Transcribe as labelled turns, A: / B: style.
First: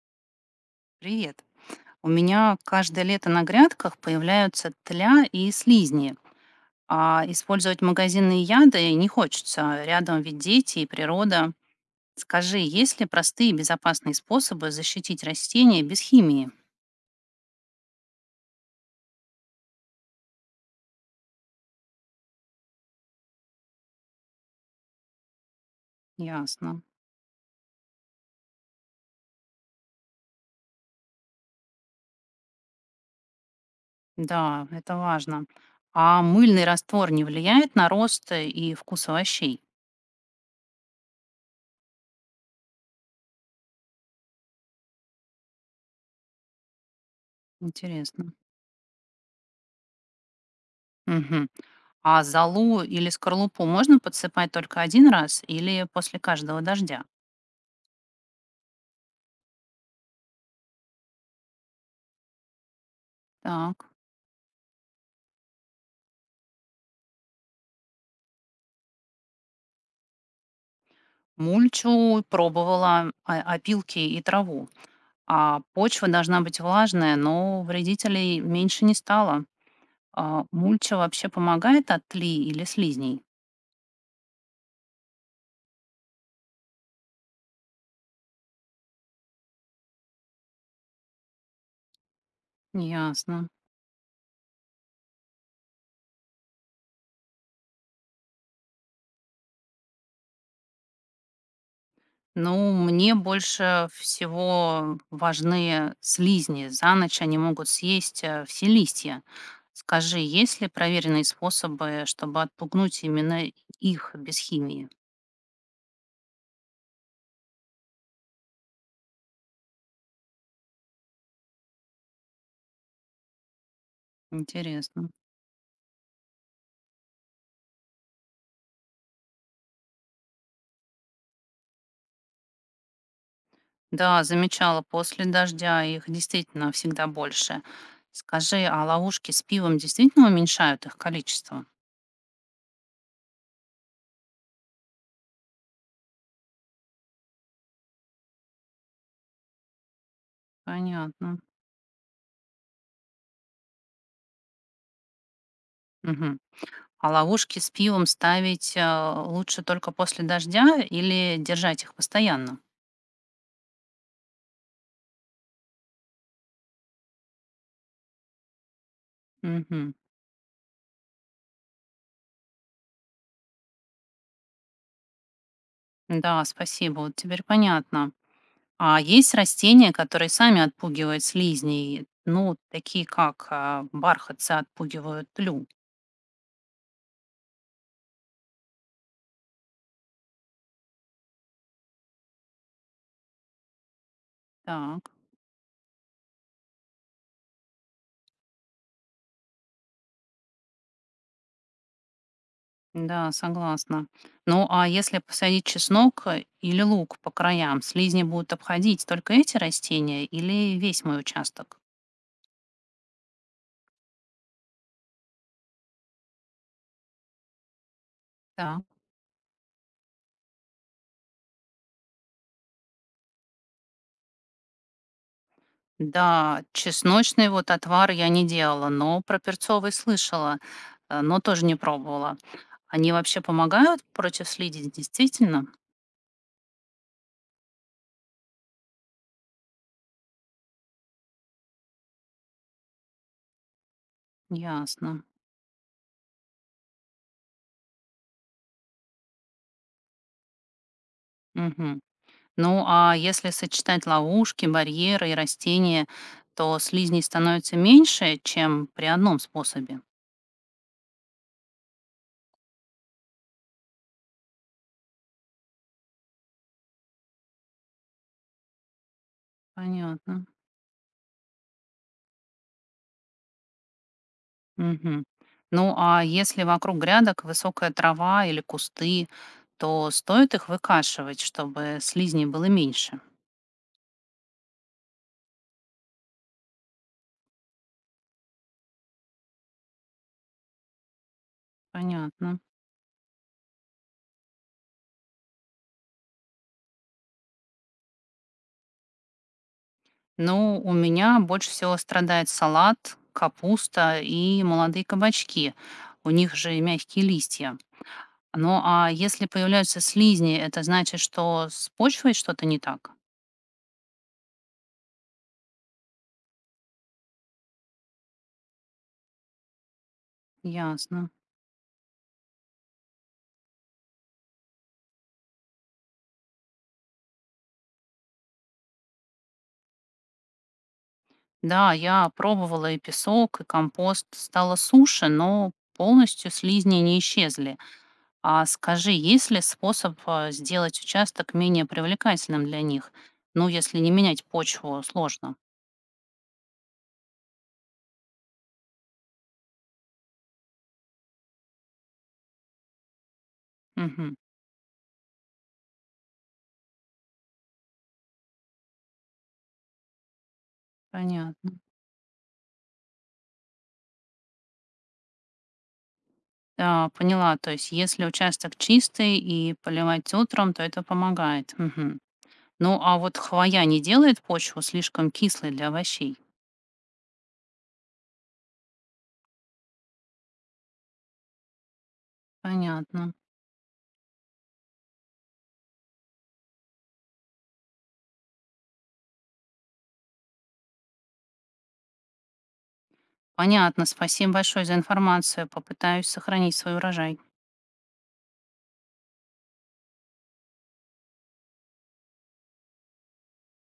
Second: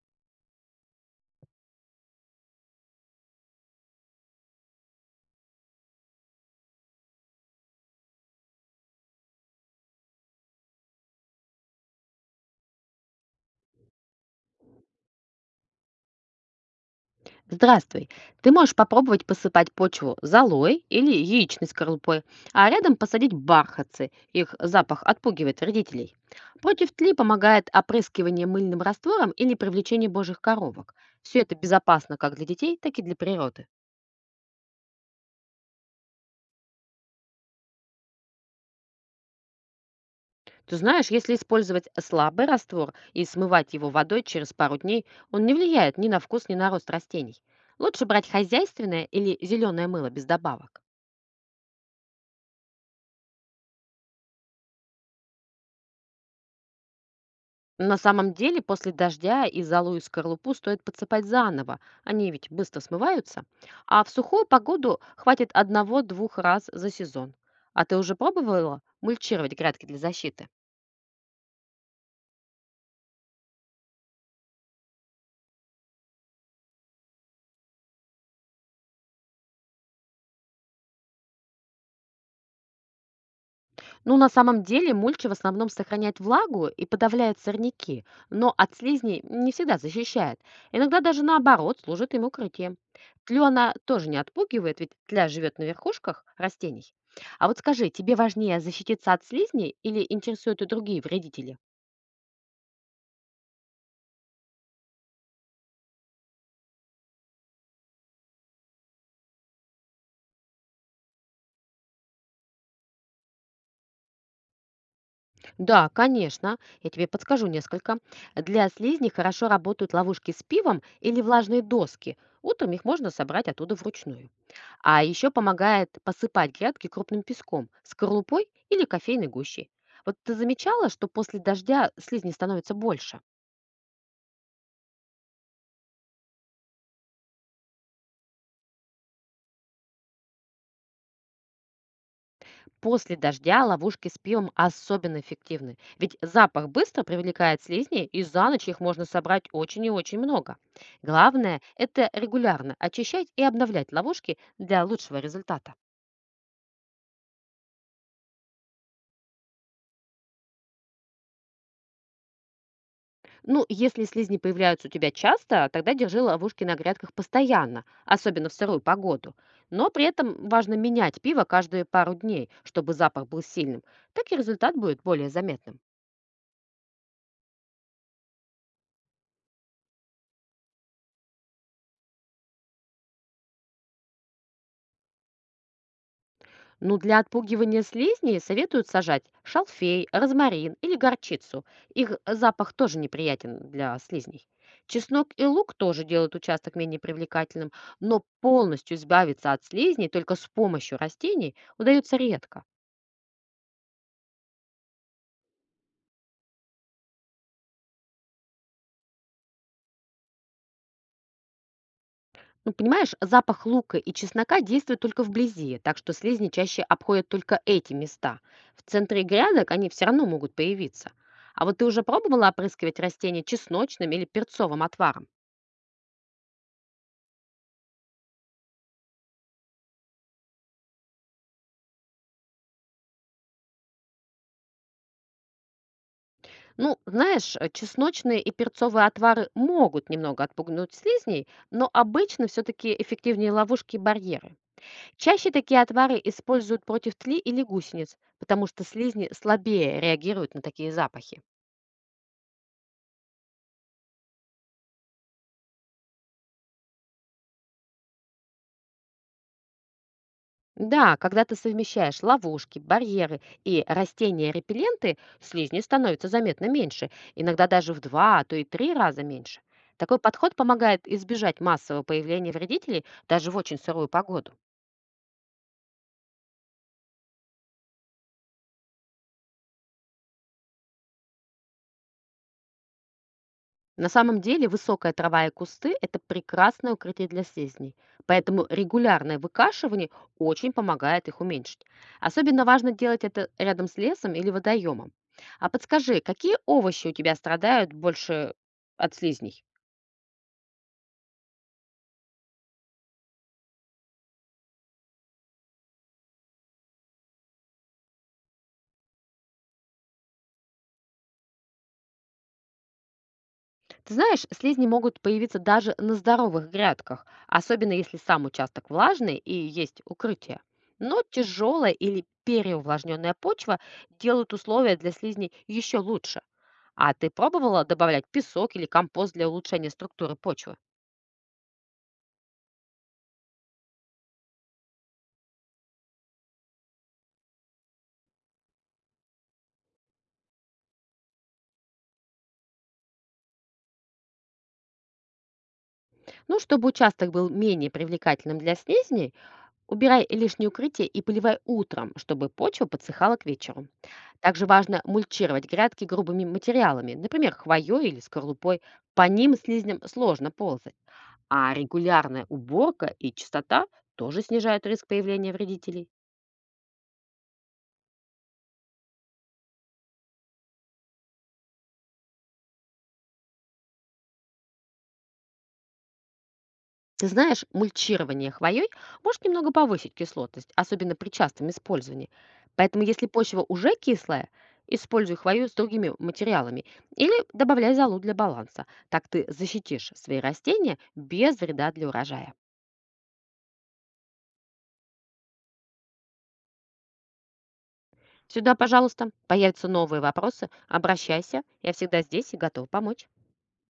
A: Привет. У меня каждое лето на грядках появляются тля и слизни, а использовать магазинные яды не хочется. Рядом ведь дети и природа. Скажи, есть ли простые и безопасные способы защитить растения без химии?
B: Здравствуй. Ты можешь попробовать посыпать почву золой или яичной скорлупой, а рядом посадить бархатцы. Их запах отпугивает вредителей.
A: Ясно.
B: Против тли помогает опрыскивание мыльным раствором или привлечение божьих коровок. Все это безопасно как для детей, так и для природы.
A: Да, это важно. А мыльный раствор не влияет на рост и вкус овощей?
B: Ты знаешь, если использовать слабый раствор и смывать его водой через пару дней, он не влияет ни на вкус, ни на рост растений. Лучше брать
A: Интересно.
B: хозяйственное или зеленое мыло без добавок.
A: Мгм. А золу или скорлупу можно подсыпать только один раз или после каждого дождя?
B: На самом деле после дождя и золу и скорлупу стоит подсыпать заново, они ведь быстро смываются.
A: Так.
B: А в сухую погоду хватит одного-двух раз за сезон. А ты уже пробовала мульчировать грядки для защиты?
A: Мульчу пробовала, а, опилки и траву. А почва должна быть влажная, но вредителей меньше не стало. А мульча вообще помогает от тли или слизней?
B: Ну, на самом деле мульча в основном сохраняет влагу и подавляет сорняки, но от слизней не всегда защищает. Иногда даже наоборот служит им укрытием.
A: Ясно.
B: Тлю она тоже не отпугивает, ведь тля живет на верхушках растений. А вот скажи, тебе важнее защититься от слизней или интересуют и другие вредители?
A: Ну, мне больше всего важны слизни. За ночь они могут съесть все листья. Скажи, есть ли проверенные способы, чтобы отпугнуть именно их без химии?
B: Да, конечно. Я тебе подскажу несколько. Для слизней хорошо работают ловушки с пивом или влажные доски. Утром их можно собрать оттуда вручную. А
A: Интересно.
B: еще помогает посыпать грядки крупным песком, скорлупой или кофейной гущей. Вот ты замечала, что после дождя слизни становится больше?
A: Да, замечала, после дождя их действительно всегда больше. Скажи, а ловушки с пивом действительно уменьшают их количество?
B: После дождя ловушки с пивом особенно эффективны, ведь запах быстро привлекает слизней, и за ночь их можно собрать очень и очень много.
A: Понятно.
B: Главное– это регулярно очищать и обновлять ловушки для лучшего результата.
A: Мгм. А ловушки с пивом ставить лучше только после дождя или держать их постоянно?
B: Ну, если слизни появляются у тебя часто, тогда держи ловушки на грядках постоянно, особенно в сырую погоду. Но
A: Мгм.
B: при этом важно менять пиво каждые пару дней, чтобы запах был сильным. Так и результат будет более заметным.
A: Да, спасибо, вот теперь понятно. А есть растения, которые сами отпугивают слизней? Ну, такие как бархатцы отпугивают лю.
B: Ну, для отпугивания слизней советуют сажать шалфей, розмарин или горчицу. Их запах тоже неприятен для слизней.
A: Так.
B: Чеснок и лук тоже делают участок менее привлекательным, но полностью избавиться от слизней только с помощью растений удается редко.
A: Да, согласна. Ну, а если посадить чеснок или лук по краям, слизни будут обходить только эти растения или весь мой участок?
B: Ну, понимаешь, запах лука и чеснока действует только вблизи, так что слизни чаще обходят только эти места.
A: Да.
B: В центре грядок они все равно могут появиться. А вот ты уже пробовала опрыскивать растения чесночным или перцовым отваром?
A: Да, чесночный вот отвар я не делала, но про перцовый слышала, но тоже не пробовала. Они вообще помогают против слизи, действительно?
B: Ну, знаешь, чесночные и перцовые отвары могут немного отпугнуть слизней, но обычно все-таки эффективнее ловушки и барьеры.
A: Ясно.
B: Чаще такие отвары используют против тли или гусениц, потому что слизни слабее реагируют на такие запахи.
A: Мгм. Ну, а если сочетать ловушки, барьеры и растения, то слизней становится меньше, чем при одном способе.
B: Да, когда ты совмещаешь ловушки, барьеры и растения-репелленты, слизни становится заметно меньше, иногда даже в два, а то и три раза меньше. Такой
A: Понятно.
B: подход помогает избежать массового появления вредителей даже в очень сырую погоду.
A: Мгм. Ну, а если вокруг грядок высокая трава или кусты, то стоит их выкашивать, чтобы слизней было меньше.
B: На самом деле высокая трава и кусты– это прекрасное укрытие для слизней, поэтому регулярное выкашивание очень помогает их уменьшить.
A: Понятно.
B: Особенно важно делать это рядом с лесом или водоемом. А подскажи, какие овощи у тебя страдают больше от слизней?
A: Ну, у меня больше всего страдает салат, капуста и молодые кабачки. У них же мягкие листья. Ну, а если появляются слизни, это значит, что с почвой что-то не так?
B: Ты знаешь, слизни могут появиться даже на здоровых грядках, особенно если сам участок влажный и есть укрытие. Но
A: Ясно.
B: тяжелая или переувлажненная почва делают условия для слизней еще лучше. А ты пробовала добавлять песок или компост для улучшения структуры почвы?
A: Да, я пробовала и песок, и компост. Стало суше, но полностью слизни не исчезли. А скажи, есть ли способ сделать участок менее привлекательным для них? Ну, если не менять почву, сложно.
B: Ну, чтобы участок был менее привлекательным для слизней, убирай лишнее укрытие и поливай утром, чтобы почва подсыхала к вечеру.
A: Мгм.
B: Также важно мульчировать грядки грубыми материалами, например, хвоей или скорлупой. По ним слизням сложно ползать.
A: Понятно.
B: А регулярная уборка и чистота тоже снижают риск появления вредителей.
A: Да, поняла. То есть, если участок чистый и поливать утром, то это помогает. Мгм. Ну, а вот хвоя не делает почву слишком кислой для овощей?
B: Ты знаешь, мульчирование хвоей может немного повысить кислотность, особенно при частом использовании. Поэтому, если
A: Понятно.
B: почва уже кислая, используй хвою с другими материалами или добавляй золу для баланса. Так ты защитишь свои растения без вреда для урожая.
A: Понятно. Спасибо большое за информацию. Попытаюсь сохранить свой урожай.
B: Сюда, пожалуйста, появятся новые вопросы, обращайся, я всегда здесь и готова помочь.